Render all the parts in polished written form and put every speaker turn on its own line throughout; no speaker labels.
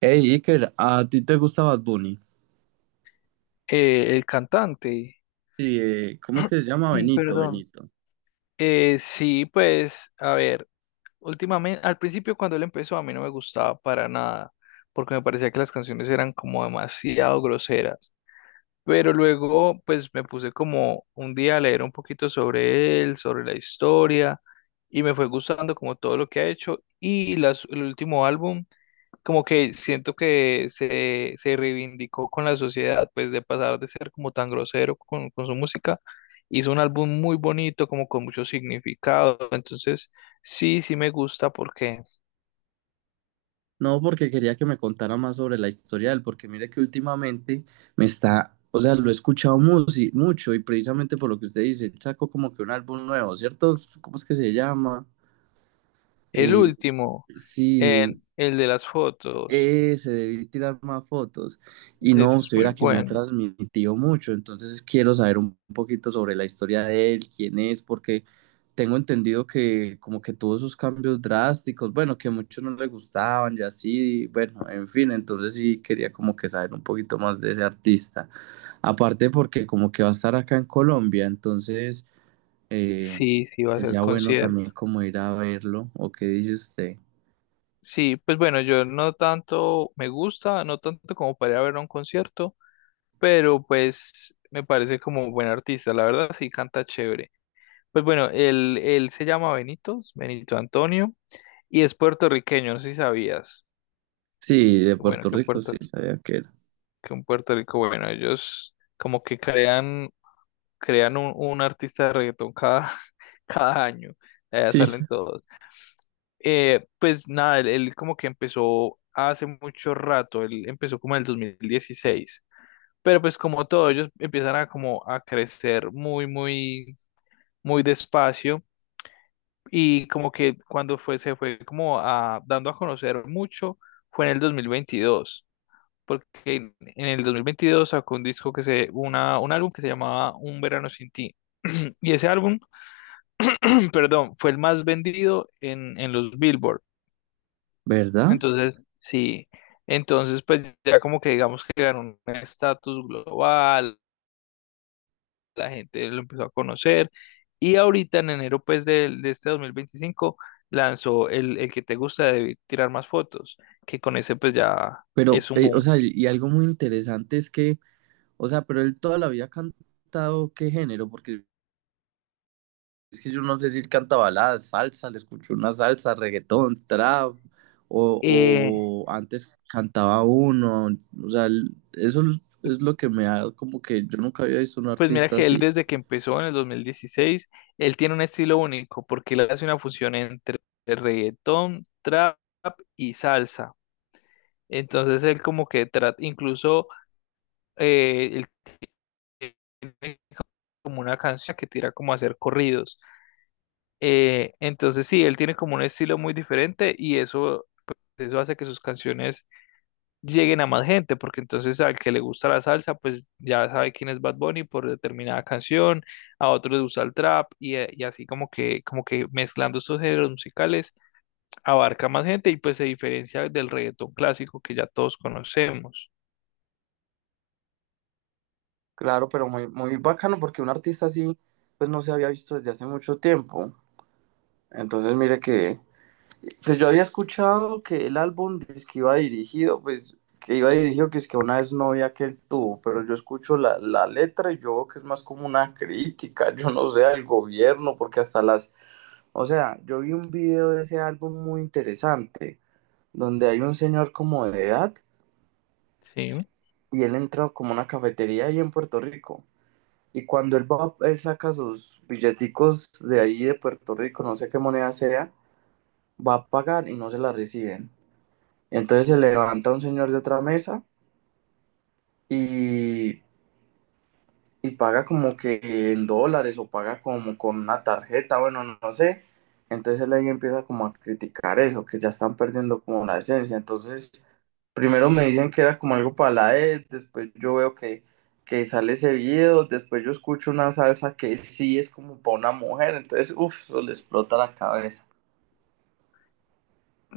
Hey Iker, ¿a ti te gusta Bad Bunny?
El cantante.
Sí, ¿cómo es que se llama? Benito,
Perdón.
Benito.
Sí, pues, a ver, últimamente, al principio cuando él empezó a mí no me gustaba para nada, porque me parecía que las canciones eran como demasiado groseras. Pero luego, pues, me puse como un día a leer un poquito sobre él, sobre la historia, y me fue gustando como todo lo que ha hecho. El último álbum como que siento que se reivindicó con la sociedad, pues de pasar de ser como tan grosero con su música, hizo un álbum muy bonito, como con mucho significado, entonces sí, sí me gusta porque
No, porque quería que me contara más sobre la historia de él, porque mire que últimamente me está, o sea, lo he escuchado sí, mucho y precisamente por lo que usted dice, sacó como que un álbum nuevo, ¿cierto? ¿Cómo es que se llama?
el
Eh,
último,
sí.
el de las fotos,
Ese, debí tirar más fotos. Y no,
ese es
usted
muy
verá que me ha
bueno,
transmitido mucho, entonces quiero saber un poquito sobre la historia de él, quién es, porque tengo entendido que como que tuvo esos cambios drásticos, bueno, que muchos no le gustaban y así, bueno, en fin, entonces sí quería como que saber un poquito más de ese artista. Aparte porque como que va a estar acá en Colombia, entonces eh,
sí, sí va a ser
sería bueno también
concierto.
como ir a verlo, ¿o qué dice usted?
Sí, pues bueno, yo no tanto me gusta, no tanto como para ir a ver a un concierto, pero pues me parece como buen artista, la verdad sí canta chévere. Pues bueno, él se llama Benitos, Benito Antonio, y es puertorriqueño, no sé si sabías.
Sí, de
Qué bueno
Puerto Rico, sí, sabía que era.
Que un Puerto Rico, bueno, ellos como que crean un artista de reggaetón cada, cada año, allá
Sí.
salen todos. Pues nada, él como que empezó hace mucho rato, él empezó como en el 2016. Pero pues como todo, ellos empiezan a como a crecer muy, muy, muy despacio. Y como que cuando fue, se fue como dando a conocer mucho, fue en el 2022, porque en el 2022 sacó un disco un álbum que se llamaba Un Verano Sin Ti. Y ese álbum, perdón, fue el más vendido en los Billboard.
¿Verdad?
Entonces, sí, entonces pues ya como que digamos que ganó un estatus global, la gente lo empezó a conocer. Y ahorita en enero pues de este 2025 lanzó el que te gusta de tirar más fotos, que con ese pues ya
Pero,
es un
o
boom.
sea, y algo muy interesante es que, o sea, pero él toda la vida ha cantado qué género, porque es que yo no sé si él canta baladas, salsa, le escucho una salsa, reggaetón, trap, o,
Eh,
o antes cantaba uno, o sea, eso es lo que me ha, como que yo nunca había visto un
pues mira
artista
que él
así.
desde que empezó en el 2016 él tiene un estilo único porque él hace una fusión entre reggaetón, trap y salsa. Entonces él como que trata, incluso él tiene como una canción que tira como a hacer corridos. Entonces sí, él tiene como un estilo muy diferente y eso hace que sus canciones lleguen a más gente, porque entonces al que le gusta la salsa, pues ya sabe quién es Bad Bunny por determinada canción, a otros les gusta el trap y así como que mezclando estos géneros musicales abarca más gente y pues se diferencia del reggaetón clásico que ya todos conocemos.
Claro, pero muy, muy bacano porque un artista así, pues no se había visto desde hace mucho tiempo. Entonces, mire que pues yo había escuchado que el álbum es que iba dirigido, pues que iba dirigido que es que a una vez novia que él tuvo, pero yo escucho la letra y yo veo que es más como una crítica, yo no sé, al gobierno, porque hasta las, o sea, yo vi un video de ese álbum muy interesante, donde hay un señor como de edad
Sí.
y él entra como a una cafetería ahí en Puerto Rico. Y cuando él va, él saca sus billeticos de ahí de Puerto Rico, no sé qué moneda sea, va a pagar y no se la reciben. Entonces se levanta un señor de otra mesa y, paga como que en dólares o paga como con una tarjeta, bueno, no, no sé. Entonces él ahí empieza como a criticar eso, que ya están perdiendo como la esencia. Entonces, primero me dicen que era como algo para la ED después yo veo que, sale ese video, después yo escucho una salsa que sí es como para una mujer. Entonces, uff, eso le explota la cabeza.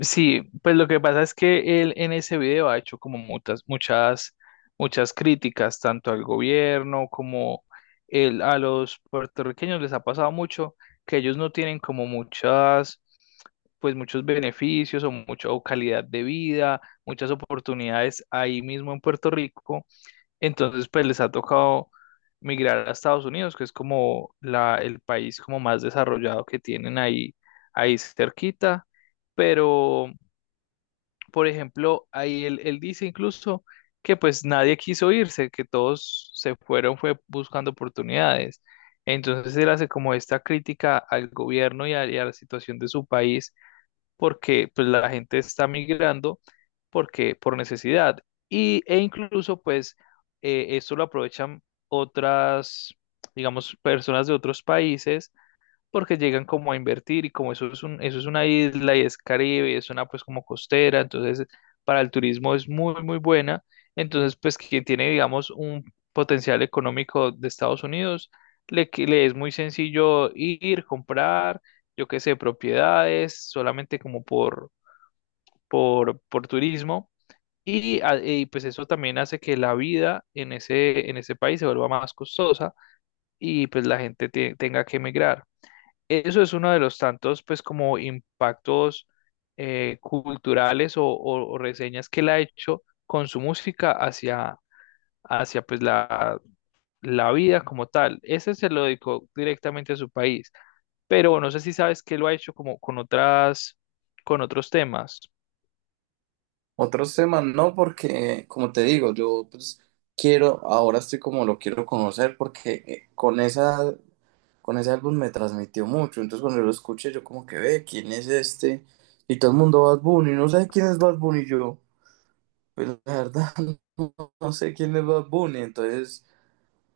Sí, pues lo que pasa es que él en ese video ha hecho como muchas, muchas, muchas críticas, tanto al gobierno como él, a los puertorriqueños les ha pasado mucho que ellos no tienen como muchas, pues muchos beneficios o mucha o calidad de vida, muchas oportunidades ahí mismo en Puerto Rico. Entonces, pues les ha tocado migrar a Estados Unidos, que es como el país como más desarrollado que tienen ahí, ahí cerquita. Pero por ejemplo, ahí él dice incluso que pues nadie quiso irse, que todos se fueron, fue buscando oportunidades. Entonces él hace como esta crítica al gobierno y a la situación de su país, porque pues la gente está migrando porque, por necesidad. Y, e incluso pues esto lo aprovechan otras, digamos, personas de otros países porque llegan como a invertir y como eso es una isla y es Caribe y es una pues como costera, entonces para el turismo es muy muy buena, entonces pues quien tiene digamos un potencial económico de Estados Unidos, le es muy sencillo ir, comprar, yo qué sé, propiedades, solamente como por, por turismo. Y pues eso también hace que la vida en ese, país se vuelva más costosa y pues la gente tenga que emigrar. Eso es uno de los tantos, pues, como impactos culturales o, o reseñas que él ha hecho con su música hacia pues, la vida como tal. Ese se lo dedicó directamente a su país, pero no sé si sabes que lo ha hecho como con otras, con otros temas.
Otros temas no, porque como te digo, yo pues quiero, ahora estoy como lo quiero conocer porque con ese álbum me transmitió mucho, entonces cuando yo lo escuché yo como que ve, ¿quién es este? Y todo el mundo Bad Bunny, no sé quién es Bad Bunny yo, pues la verdad no, no sé quién es Bad Bunny, entonces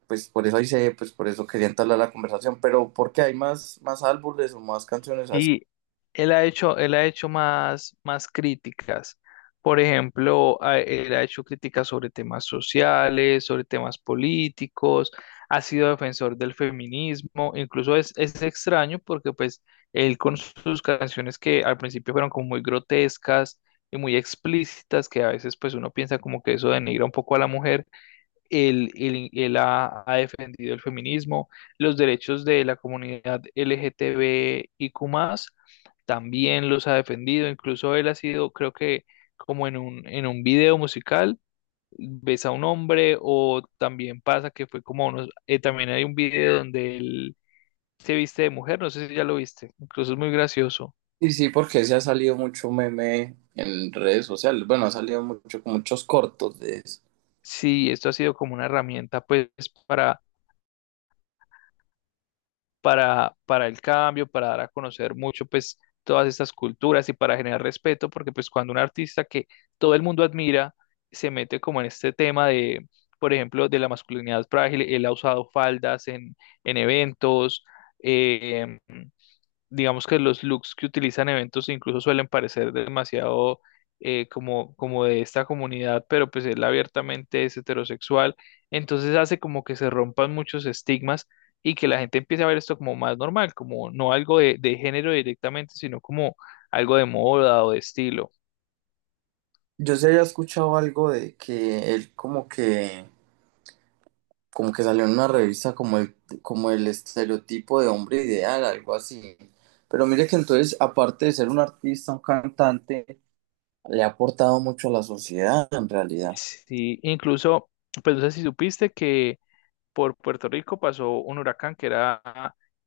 pues por eso quería entablar la conversación, pero porque hay más álbumes o más canciones.
Y él ha hecho más críticas. Por ejemplo, él ha hecho críticas sobre temas sociales, sobre temas políticos, ha sido defensor del feminismo, incluso es extraño porque pues él con sus canciones que al principio fueron como muy grotescas y muy explícitas, que a veces pues uno piensa como que eso denigra un poco a la mujer, él ha defendido el feminismo, los derechos de la comunidad LGTBIQ+, también los ha defendido, incluso él ha sido, creo que como en un video musical, ves a un hombre o también pasa que fue como unos, también hay un video donde él se viste de mujer, no sé si ya lo viste, incluso es muy gracioso.
Sí, sí, porque se ha salido mucho meme en redes sociales. Bueno, ha salido mucho, muchos cortos de eso.
Sí, esto ha sido como una herramienta pues para para el cambio, para dar a conocer mucho, pues, todas estas culturas y para generar respeto, porque pues cuando un artista que todo el mundo admira se mete como en este tema de, por ejemplo, de la masculinidad frágil, él ha usado faldas en eventos, eh, digamos que los looks que utilizan eventos incluso suelen parecer demasiado como de esta comunidad, pero pues él abiertamente es heterosexual, entonces hace como que se rompan muchos estigmas y que la gente empiece a ver esto como más normal, como no algo de género directamente, sino como algo de moda o de estilo.
Yo sí había escuchado algo de que él como que salió en una revista como el estereotipo de hombre ideal, algo así. Pero mire que entonces, aparte de ser un artista, un cantante, le ha aportado mucho a la sociedad en realidad.
Sí, incluso, pues no sé si supiste que por Puerto Rico pasó un huracán que era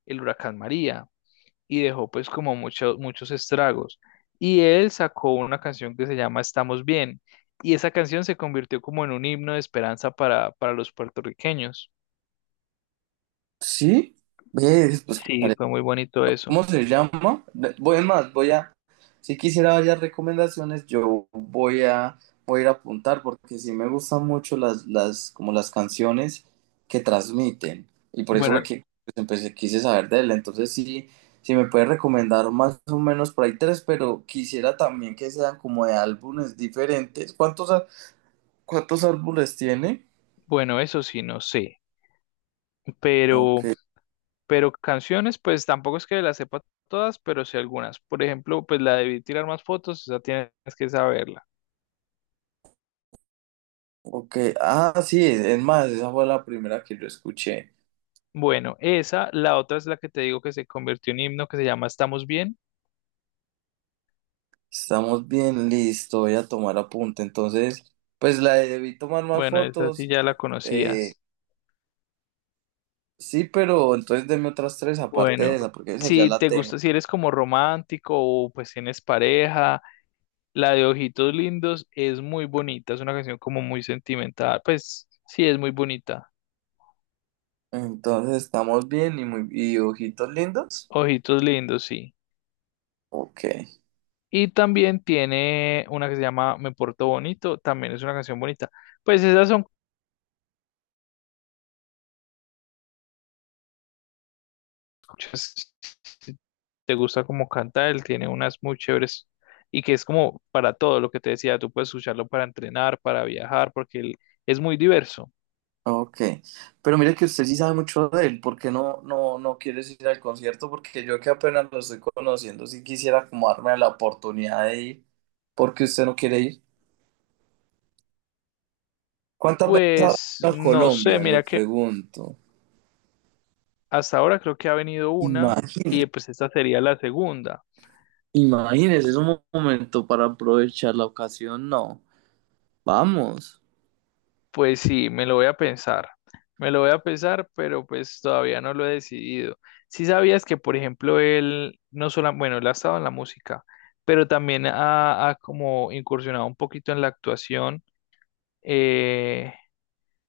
el huracán María. Y dejó pues como muchos muchos estragos. Y él sacó una canción que se llama Estamos Bien, y esa canción se convirtió como en un himno de esperanza para los puertorriqueños.
Sí, ¿ves? Pues,
Sí, fue muy bonito eso.
¿cómo se llama? De- Voy es más, voy a, si quisiera varias recomendaciones, yo voy a ir a apuntar porque sí me gustan mucho las, como las canciones que transmiten. Y por eso fue
Bueno,
que pues, quise saber de él. Entonces sí, sí me puede recomendar más o menos por ahí tres, pero quisiera también que sean como de álbumes diferentes. ¿Cuántos, cuántos álbumes tiene?
bueno, eso sí, no sé,
Ok,
pero, pero canciones, pues tampoco es que las sepa todas, pero sí algunas. Por ejemplo, pues la de tirar más fotos, esa tienes que saberla.
ok. Ah, sí, es más, esa fue la primera que yo escuché.
Bueno, esa, la otra es la que te digo que se convirtió en himno, que se llama Estamos Bien.
Estamos bien, listo, voy a tomar apunte. Entonces, pues la de debí tomar más
Bueno, esa sí
fotos.
ya la
eh,
conocías.
sí, pero entonces deme otras tres aparte de
Bueno,
esa, porque esa ya
si
la
te
tengo.
gusta, si eres como romántico o pues tienes pareja, la de Ojitos Lindos es muy bonita, es una canción como muy sentimental, pues sí, es muy bonita.
Entonces, estamos bien y muy y ojitos lindos.
Ojitos Lindos, sí.
Ok,
Y también tiene una que se llama Me Porto Bonito, también es una canción bonita. Pues esas son, muchas, si te gusta como canta él, tiene unas muy chéveres y que es como para todo lo que te decía, tú puedes escucharlo para entrenar, para viajar, porque él es muy diverso.
ok. Pero mire que usted sí sabe mucho de él, ¿por qué no, no, no quieres ir al concierto? Porque yo que apenas lo estoy conociendo, sí quisiera como darme la oportunidad de ir, porque usted no quiere ir. ¿Cuántas veces ha venido
Pues
a
no sé,
Colombia? Le
mira que
pregunto.
hasta ahora creo que ha venido
Y
una
más.
y pues esta sería la segunda.
Imagínense, es un momento para aprovechar la ocasión, no. Vamos.
Pues sí, me lo voy a pensar, me lo voy a pensar, pero pues todavía no lo he decidido. Si sabías que, por ejemplo, él no solo, bueno, él ha estado en la música, pero también ha, ha como incursionado un poquito en la actuación. Eh,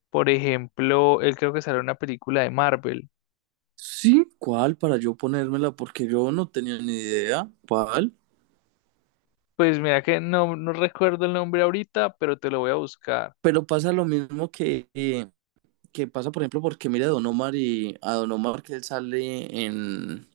por ejemplo, él creo que salió en una película de Marvel.
Sí, ¿cuál? Para yo ponérmela, porque yo no tenía ni idea. ¿Cuál?
Pues mira que no, no recuerdo el nombre ahorita, pero te lo voy a buscar
Pero pasa lo mismo que, que pasa, por ejemplo, porque mira a Don Omar y a Don Omar que él sale en,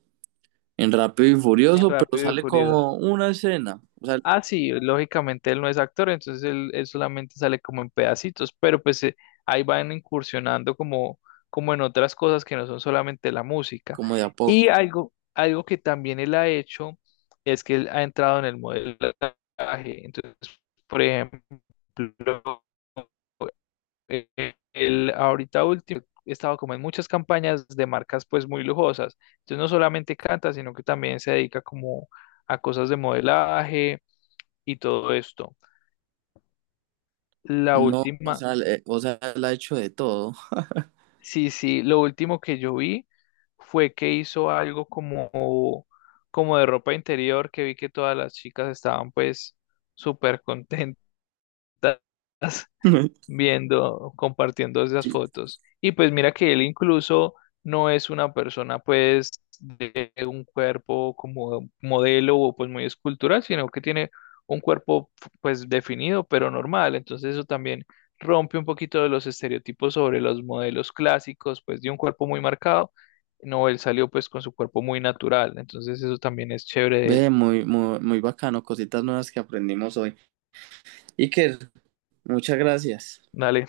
en Rápido y
en
Furioso, pero
Rápido y
sale
Furioso.
como una escena, o sea,
Ah, sí, lógicamente él no es actor, entonces él solamente sale como en pedacitos, pero pues ahí van incursionando como, como en otras cosas que no son solamente la música.
como de a
Y
poco.
algo que también él ha hecho es que él ha entrado en el modelaje. Entonces, por ejemplo, eh, él ahorita último he estado como en muchas campañas de marcas pues muy lujosas. Entonces no solamente canta, sino que también se dedica como a cosas de modelaje y todo esto. La
No, o
última,
sea, o sea, él ha hecho de todo.
sí, sí, lo último que yo vi fue que hizo algo como, como de ropa interior, que vi que todas las chicas estaban pues súper contentas viendo, compartiendo esas
Sí.
fotos. Y pues mira que él incluso no es una persona pues de un cuerpo como modelo o pues muy escultural, sino que tiene un cuerpo pues definido pero normal. Entonces eso también rompe un poquito de los estereotipos sobre los modelos clásicos pues de un cuerpo muy marcado. No, él salió pues con su cuerpo muy natural. Entonces eso también es chévere de él.
Ve, muy, muy, muy bacano, cositas nuevas que aprendimos hoy. Iker, muchas gracias.
Dale.